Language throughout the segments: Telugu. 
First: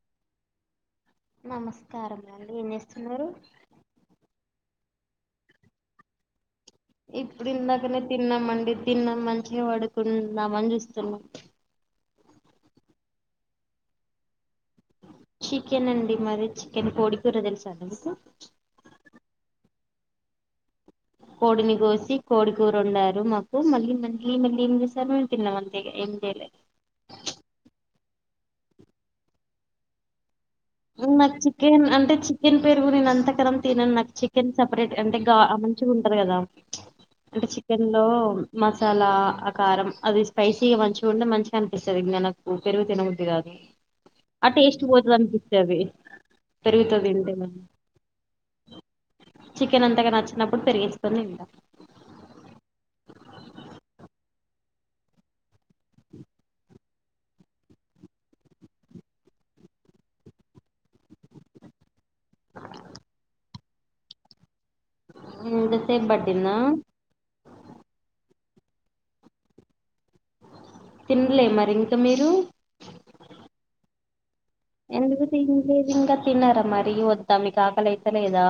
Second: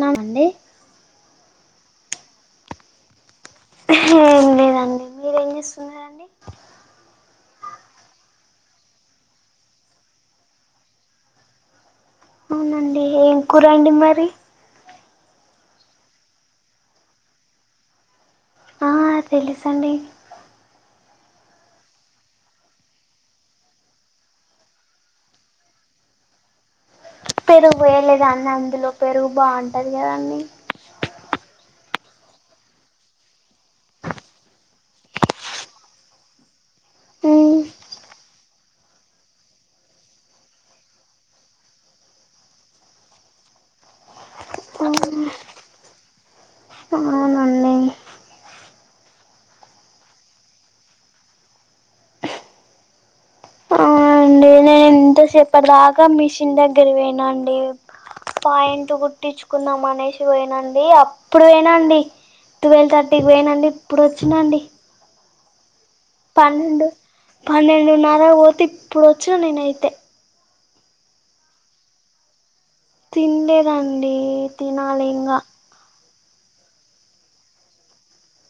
నామండడి నమస్కార అడి ఏం చేస్తున్నారు ఏం లేదండి మీరేం చేస్తున్నండి ఇప్పుడు ఇందాకనే తిన్నాంమండి తిన్నాం మంచిగా పడుకుందామ అని చూస్తున్నా అవునండి ఏం కూర అండి మరి చికెన్ అండి మరి చికెన్ కోడికూర తెలుసా మీకు ఆ తెలుసండి కోడిని కోసి కోడి కూర వొండారు మాకు మళ్ళీ మళ్ళీ మళ్ళీ ఏం చేసారు మేము తిన్నామ అంతే ఏం చేయలే పెరుగు వయలేదాన్ని అందులో పెరుగు బాగుంటది కదా అన్నీ నాకు చికెన్ అంటే చికెన్ పెరుగు నేను అంత కనం తినను నాకు చికెన్ సపరేట్ అంటే గా కదా అంటే చికెన్ లో మసాలా ఆకారం అది స్పైసీగా మంచి ఉంటే మంచిగా అనిపిస్తుంది మనకు పెరుగు తినబుద్ధి గాట్లా ఆ టేస్ట్ పోతది అవునండి చవి పెరుగుతో వింటే మ చికెన్ అంతగా నచ్చినప్పుడు పెరిగేసుకొని తింటా ఆ ఎంతసేప్ప దాకా మిషన్ దగ్గర వేనాండి పాయింట్ కుట్టించుకుందాం అనేసి పోనండి అప్పుడు వేనండి ట్వెల్వ్ థర్టీకి పొనండి ఇప్పుడు వచ్చినండి [unintelligible] పన్నెండు పన్నెండున్నర పోతే ఇప్పుడు వచ్చా నేనయితే తినలే మరి ఇంక మీరు తిన్ లేదండి ఎందుకుతే ఇంది ఇంకా తిన్నారా మరి వద్దా మీ కా ఆకలియితే లేదా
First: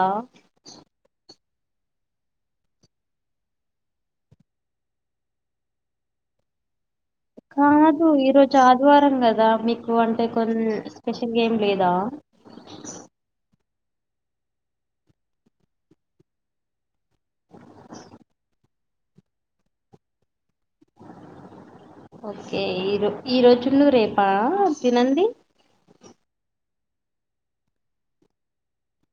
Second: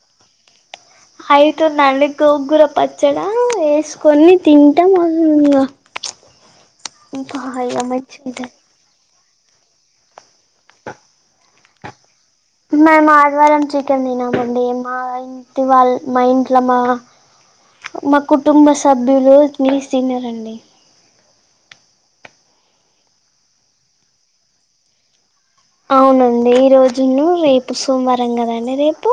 అవుతుందండి గోగుర పచ్చడా వేసుకొని తింటాం అసంగా [unintelligible] కాదు ఈ రోజు ఆదివారం కాద కదా మీకు అంటే కొ స్పెషల్ గేమ్ లేదా మేము ఆదివారం తినమండి మా ఇంటి వాళ్ళ మా ఇంట్లో మా మా కుటుంబ సభ్యులు నీస్ తినరండి అండి ఓకే ఈ ఈ రోజులు రేపా తినండి న్న రేపు సోమవారం కదండి రేపు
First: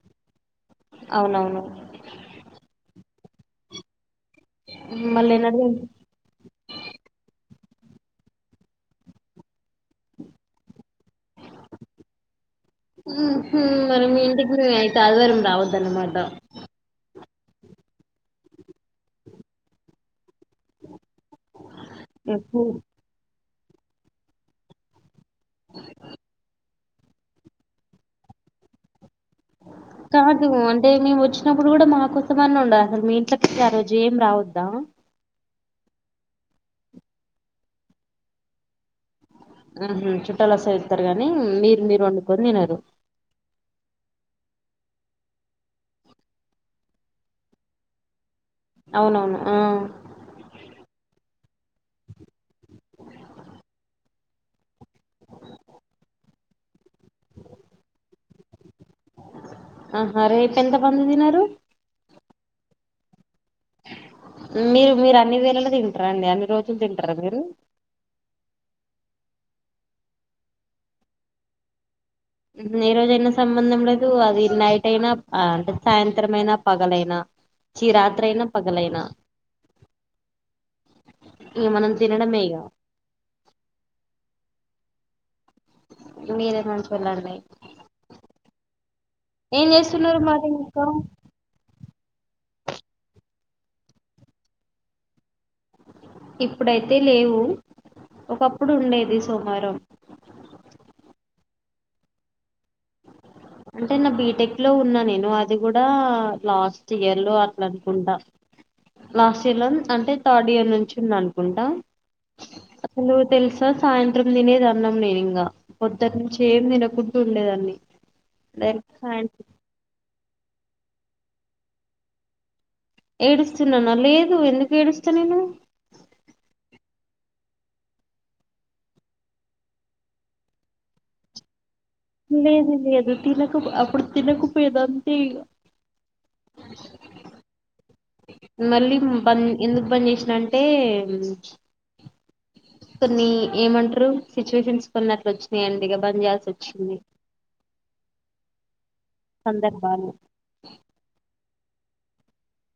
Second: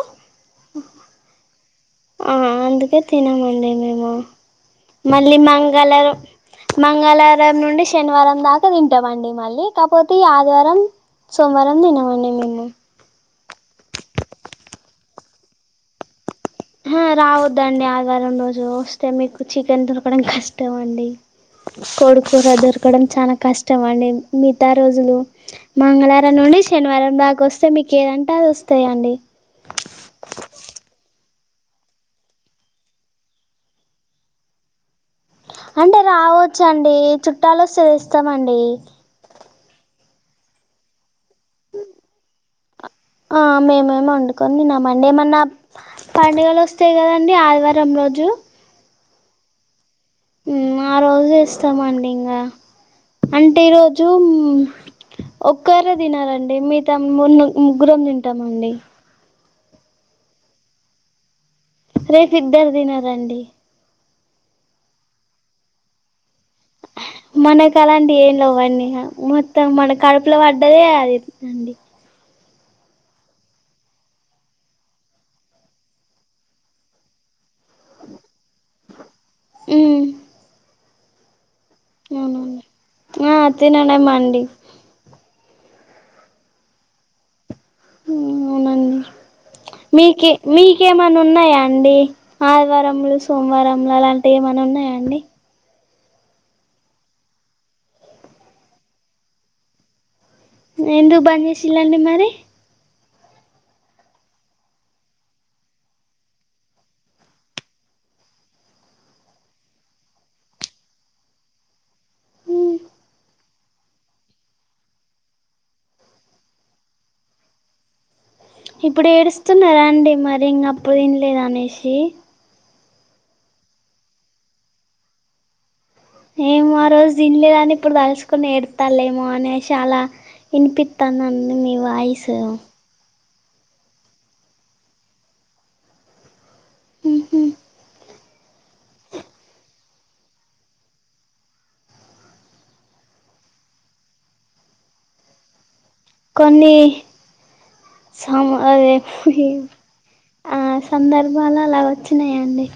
అవునవును ఆ అందుకే తినమండి మేము మళ్ళీ ఎన్నడు తిం మంగళారం మంగళవారం నుండి శనివారం దాకా తింటామండి మళ్ళీ కాకపోతే ఈ ఆదివారం సోమవారం తినమండి మేము మరి మీ ఇంటికి మేము అయితే ఆదివారం రావద్ద అన్నమాట ఆ రావద్దండి ఆదివారం రోజు వస్తే మీకు చికెన్ దొరకడం కష్టం వండి కోడి కూర దొరకడం చాలా కష్టం ఇష్టం అండి మిగతా రోజులు మంగళవారం నుండి శనివారం దాక వస్తే మీకు ఏదంటే అది వస్తు స్త అండి కాదు అంటే మేము వచ్చినప్పుడు కూడా మాకోసం అని ఉండదు అసలు మీ ఇంట ఆ రోజు ఏం రావద్దా అంటే రావచ్చు అండి చుట్టాలు వస్తేదిస్తామండి ఆహ చుట్టాల స ఇతారు గానీ మీరు మీరు వండుకొని తినరు అనుకన్ని నా మండే ఏమన్నా పండుగలు వస్తాయి కదండి ఆదివారం రోజు అవునవును ఆ ఆ రోజు ఇస్తామండి ఇంకా అంటే ఈ రోజు ఒక్కారే తినాలండి మీ తము ముగ్గురం తింటామండి ఆహ రేప్ ఎంత బందదినారు రేఫ్ ఇద్దారు దిన రండి మీరు మీరు అన్ని వేలలో తింటారండి అన్ని రోజులు తింటారా మీరు మనకు అలాంటి ఏం లేవండి మొత్తం మన కడుపులో పడ్డది అది అండి ఏ రోజయినా సంబంధం లేదు అది నైట్ అయినా అంటే సాయంత్రం అయినా పగలైనా చిరాత్ర అయినా పగలైనా ఇగ మనం తినడమే అవున ఇగ ఆ తినన్నా మండి మీరే నుంచి వెళ్ళండి అవునండి ఏం చేస్తున్నారు మీకే మరి ఇంకా మీకేమన్నా ఉన్నాయా అండి ఆదివారలు సోమవారంలు అలాంటివి ఏమనా ఉన్నాయా అండి ఇప్పుడైతే లేవు ఒకప్పుడు ఉండేది సోమారం ఎందు బంద్ చేసిండ్రీ మరి అంటే నా బీటెక్ లో ఉన్నా నేను అది కూడా లాస్ట్ ఇయర్ లో అట్లా అనుకుంటా లాస్ట్ ఇయర్ లో అంటే థర్డ్ ఇయర్ నుంచి ఉంది అనుకుంటా అసలు తెలుసా సాయంత్రం తినేది అన్నాం నేను ఇంకా పొద్దు నుంచి ఏం తినకుంటూ ఉండేదాన్ని డైరెక్ట్ ఇప్పుడు సాయంత్రం ఏడుస్తున్నారా అండి మరి ఇంకా అప్పు తినలేదు అనేసి ఏడుస్తున్నానా లేదు ఎందుకు ఏడుస్తా నేను జీంలేదని ఇప్పుడు దలుసుకొని ఏడ్సతాలేేమో అని చాలా వినిపిస్తానండి మీ వాయి లేదు లేదు తినకపో అప్పుడు తినకపోదు అంతే ఇ మళ్ళీ పని ఎందుకు పని చేసినంటే కొన్ని ఏమంటారు సిచ్యువేషన్స్ కొన్ని అట్లు వచ్చినాయండి బన్ జేయాల్ సి వచ్చింది సమ అదే సందర్భాలు ఆ సందర్భాలు అలా వచ్చినాయా అండి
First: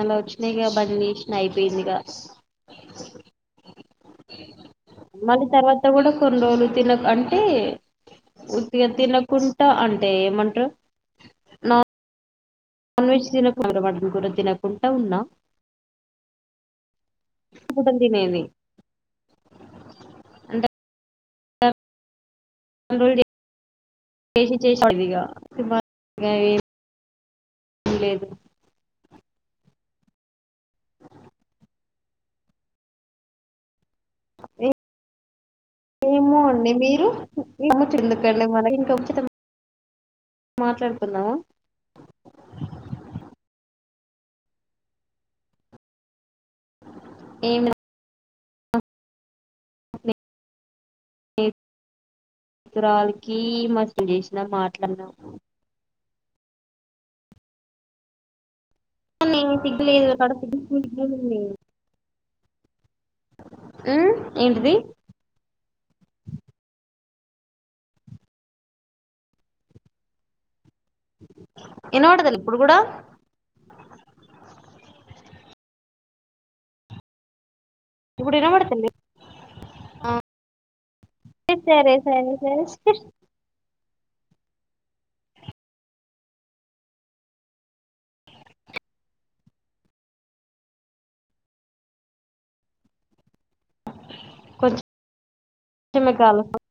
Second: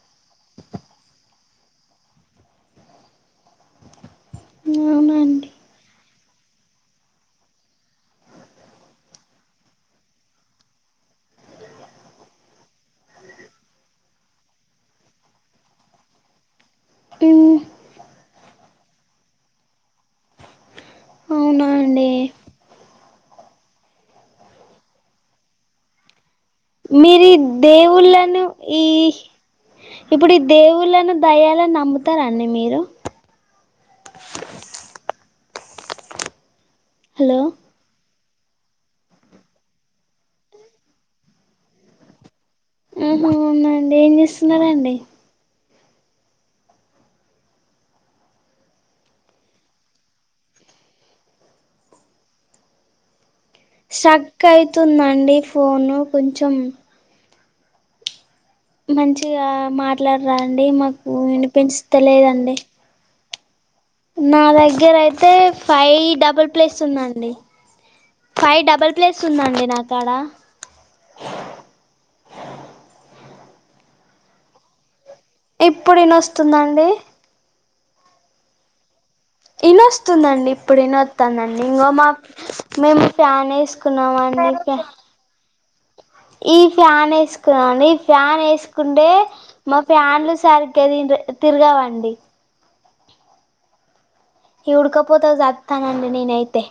అలా వచ్చినాక బంన్ చేసిన అయిపోయింది ఇగా మళ్ళీ అవునండి తర్వాత కూడా కొన్ని రోజులు తినక అంటే ఉతిగా తినకుండా అంటే ఏమంటారు నా నాన్ వెజ్ తినరవట గుర తినకుండా ఉన్నా కుడం తినది అంట అవునా అండి గా [unintelligible] మీరి దేవుళ్లను ఈ ఇప్పుడు ఈ దేవుళ్ళను దెయ్యాలను నమ్ముతారా మీరు ఏమో అండి మీరు హలో ఏమో చిల్లుకి వెళ్ళి మన ఇంకా ఉచితం మాట్లాడుకుందావా ఆ అవునాండి ఏం చేస్తున్నార అండి ఏమి ఇరాల స్ట్రక్ అయితుందండి ఫోను కొంచెం కానీ మంచిగా సిగ్గులేదు కాడ మాట్లాడరా అండి సిగ్గు మాకు సిగ్గుంది వినిపించలేదండి ఉమ్ నా ఏంటిది దగ్గర అయితే ఫైవ్ డబుల్ ప్లేస్ ఉందండి అడి ఫైవ్ డబల్ ప్లేట్స్ ఉందండి నాకు అడ ఇనుోటదల్ పుడుగుడా ఇప్పుడునా వస్తుందండి ఇప్పుడునా పడుతుండి ఇనొస్తుందండి ఇప్పుడు ఇన వస్తాందండి ఇంకా సరే మా సరే సరే మేము ఫ్యాన్ వేస్ కున్నావానయిక ఈ ఫ్యాన్ వేసుకున్నాండి. ఈ ఫ్యాన్ వేసుకుంటే, మా ఫ్యాన్లు సరిగ్గ ది తిరగవండి. ఈ ఉడ్కపోత కి సత్తానండి కొంచెమే గాలి నేనయితే.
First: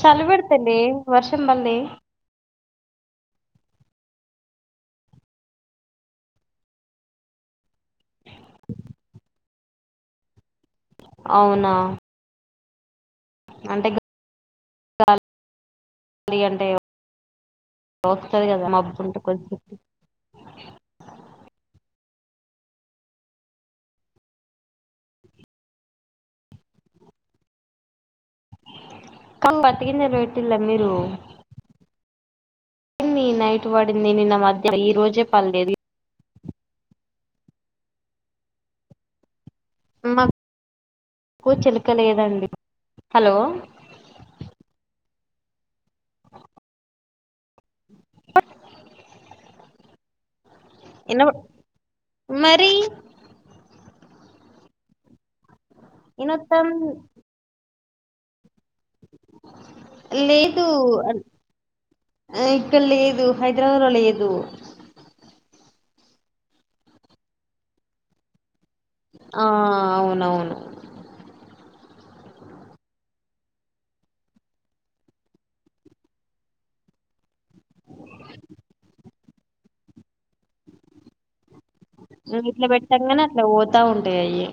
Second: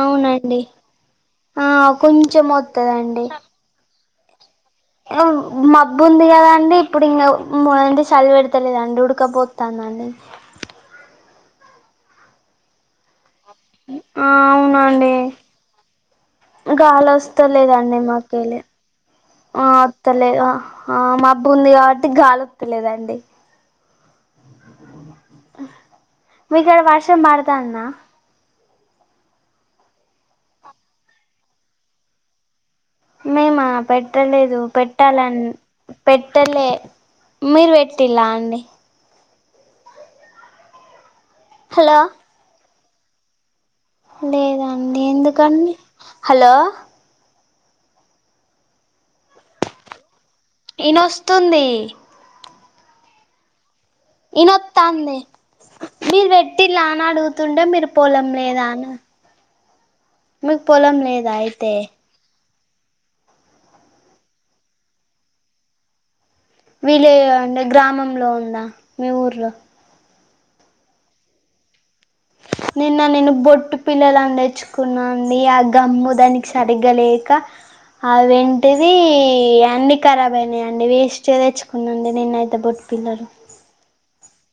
చలి పెడుతుంది వర్షం ఆ పల్లె కొంచెం వత్తదండి. య మబ్బు ఉంది కదండి, ఇప్పుడు ఇంకా మ ఏంది చలి పెడతలేదండి. ఉడకపో తాందండి. అవునా అంటే ఆ అవునండి. గాలి అంటే గాలోస్త లేదండి. వస్తది మాకెళ్ళి కదా మబ్బు ఉంటే కొంచెం ఆ అత్తలేదు ఆ మబ్బుంది కాబట్ గాలోత్త లేదండి. మీ కాడ వర్షం పడతాంద? కా పత్తి గింజలు పెట్టిల్లా మీరు? పడింది నైట్ మేమా, పడింది నిన్న పెట్టలేదు. మధ్య ఈ రోజే పెట్టాలన్ పడలేదు పెట్టలే. మీరు పెట్టిలా అండి? మా కు చెలిక హలో లేదండి. హలో లేద అండి, ఎందుకండి? హలో ఇన ఇనొస్తుంది. మరి ఈనొత్తాంది. మీరు పెట్టిలా ఇనొత్తం అని అడుగుతుండే, మీరు పొలం లేదా అని మీకు లేదు పొలం లేదా అయితే ఇక్కడ లేదు. హైదరాబాద్ లో లేదు. విలే అంటే, గ్రామంలో ఉందా! మీ ఆ. ఊర్లో అవునవును. నిన్న నేను బొట్టుపిల్లలును తెచ్చుకున్నా అండి. ఆ గమ్ము దానికి సరిగ్గా లేక, అవేంటిది అన్ని ఖరాబ్ అయినాయి అండి. వేస్ట్ వి తెచ్చ నువ్వు ఇట్ల పెట్టంగనే, అట్ల పోతా ఉంటాయి అయి.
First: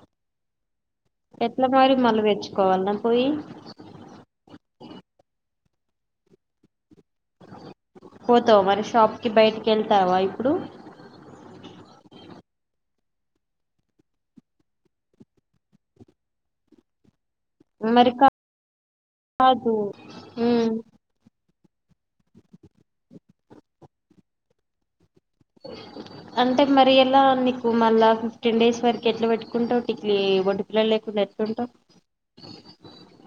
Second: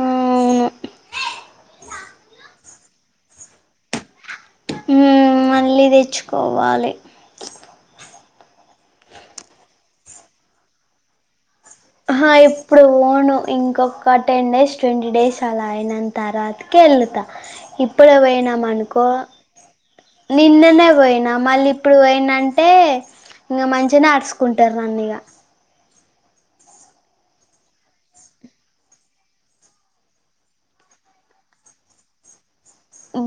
ఊ ను ఎట్ల మరి? మళ్ల తెచ్చుకోవాల్నా పోయి. మ్ మళ్ళీ తెచ్చుకోవాలి. పోతావ మరి షాప్ కి? బయటికెళ్తావా ఇప్పుడు? అహా ఇప్పుడు పోను. ఇంకొక టెన్ డేస్, ట్వంటీ డేస్ అలా అయిన తర్వాతకి వెళ్ళతా. మరి ఇప్పుడే పోయినాం అనుకో, కాదు ఉమ్. నిన్ననే పోయినా మళ్ళీ ఇప్పుడు పోయిన్నాంటే ఇంక మంచిగనే ఆడుచుకుంటారు నన్నిగ. అంటే మరి ఎలా నీకు మళ్ళా ఫిఫ్టీన్ డేస్ వరకు ఎట్లా పెట్టుకుంటావ్? టిక్లీ వడ్డు పిల్లలు లేకుండా, ఎంత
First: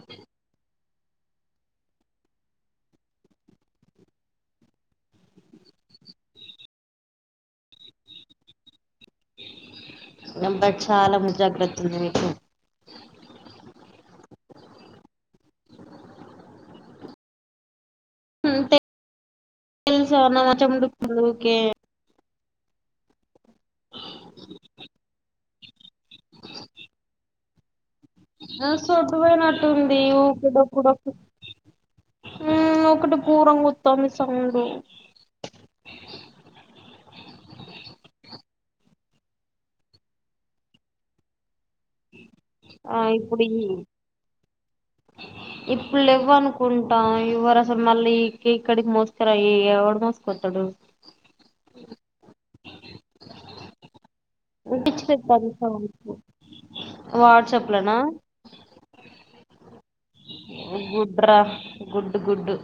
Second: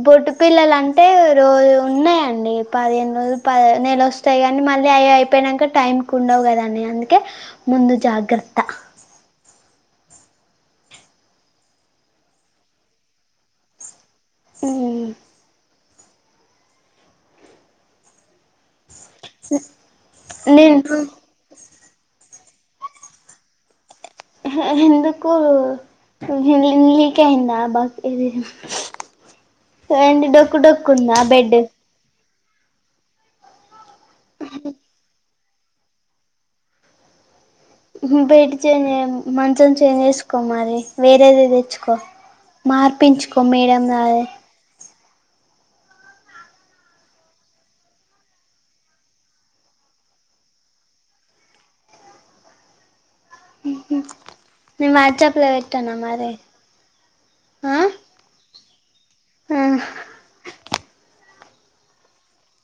బొట్టు పిల్లలంటే రోజు ఉన్నాయండి. పదిహేను రోజు, పది, నెల వస్తాయి అని మళ్ళీ అవి అయిపోయినాక టైంకి ఉండవు కదాని, అందుకే ముందు జాగ్రత్త. నె అబ్బా చాలా ముందుజాగ్రత్త ఉంది నీకు. మ్ మ్ తె లుస అ మచ్చ నేను ముడుక్కుంది ఊకే. ఎ ఎందుకు లి లీకైందా. ఆ సొట్టుపోయినట్టుంది ఏంటి ఊకే. డొక్కు డొక్కు ఉందా బెడ్ మ్ ఒకటి పూరంగొత్తాంది సౌండ్ బెడ్ చేంజ్ చేయ మంచం చేంజ్ వేసుకో మరి. వేరేది తెచ్చు కొ ఆ మార్పించుకో ఇప్పుడు ఈ మేడంరాగా ఇప్పుడు లెవ్ అనుకుంటా. ఇవ్వరసలు. మళ్ళీ ఇక్కి ఇక్కడికి మోసుకురా ఈ ఎవడు మోసుకోతాడు? హలో నే పిచ్చి వాట్సప్ లో లెత్తాంది పెట్టనా సౌండ్ మరి వాట్సాప్ ఆ లనా హా గుడ్రా గుడ్డు గుడ్డు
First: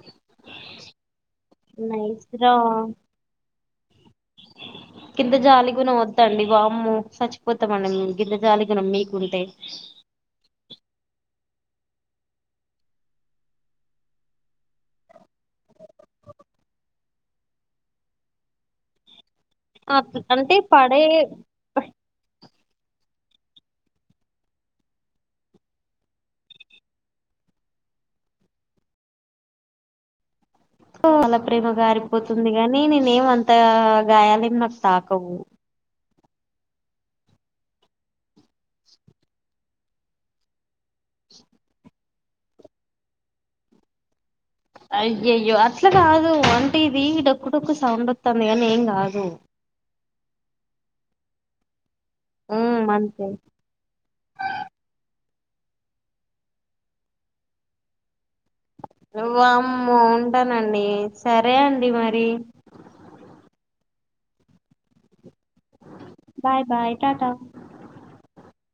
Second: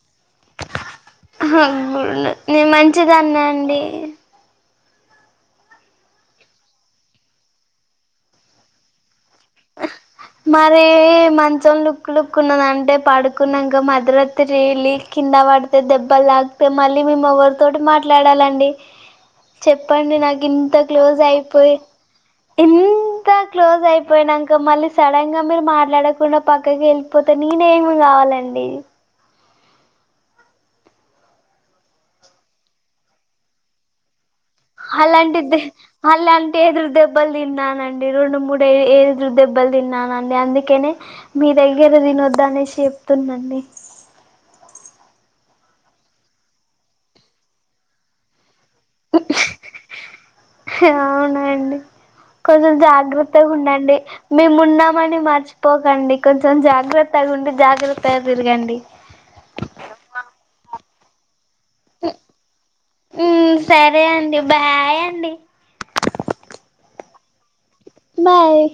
నే మంచిదాన్నే అండి కింద జాలి గుణం వద్దండి వామ్మో చచ్చిపోతామండి మేము కింద జాలిగుణం మీకుంటే మరే మంచం లుక్ లుక్ ఉన్నదంటే పడుకున్నాక మధ్రాత్ర రలికి కింద పడితే దెబ్బలు తాగితే మళ్ళీ మేము ఎవరితోటి మాట్లాడాలండి. చెప్పండి అంటే నాకింత పడే క్లోజ్ అయిపోయి. ఇంత క్లోజ్ అయిపోయినాక మళ్లీ సడన్ గా మీరు మాట్లాడకుండా పక్కకెళ్ళిపోతే నేనేమి గావాలండి? చాల ప్రేమ కారిపోతుంది గాని నేనేమంత గాయాలే అలాంటిదే అలాంటెదురు దెబ్బలు తిన్నానండి, రెండు మూడు ఎదురు దెబ్బలు తిన్నానండి, అందుకేనే మీ దగ్గర తినొద్దనేసి చెప్తున్నాండి. అయ్యయ్యో అట్లా కాదు అంటే ఇది డొక్కు డొకు సౌండ్ వస్తుంది కానీ ఏం కాదు అవునండి కొంచెం ఉమ్ అంతే జాగ్రత్తగుండండి మేమున్నామని మర్చి పోకండి కొంచెం జాగ్రత్తగుండి జాగ్రత్త వామ్మో ఉంటానండి సరే సరే అండి మరి సరే అండి బాయ్ అండి బాయ్ బాయ్ టటా బాయ్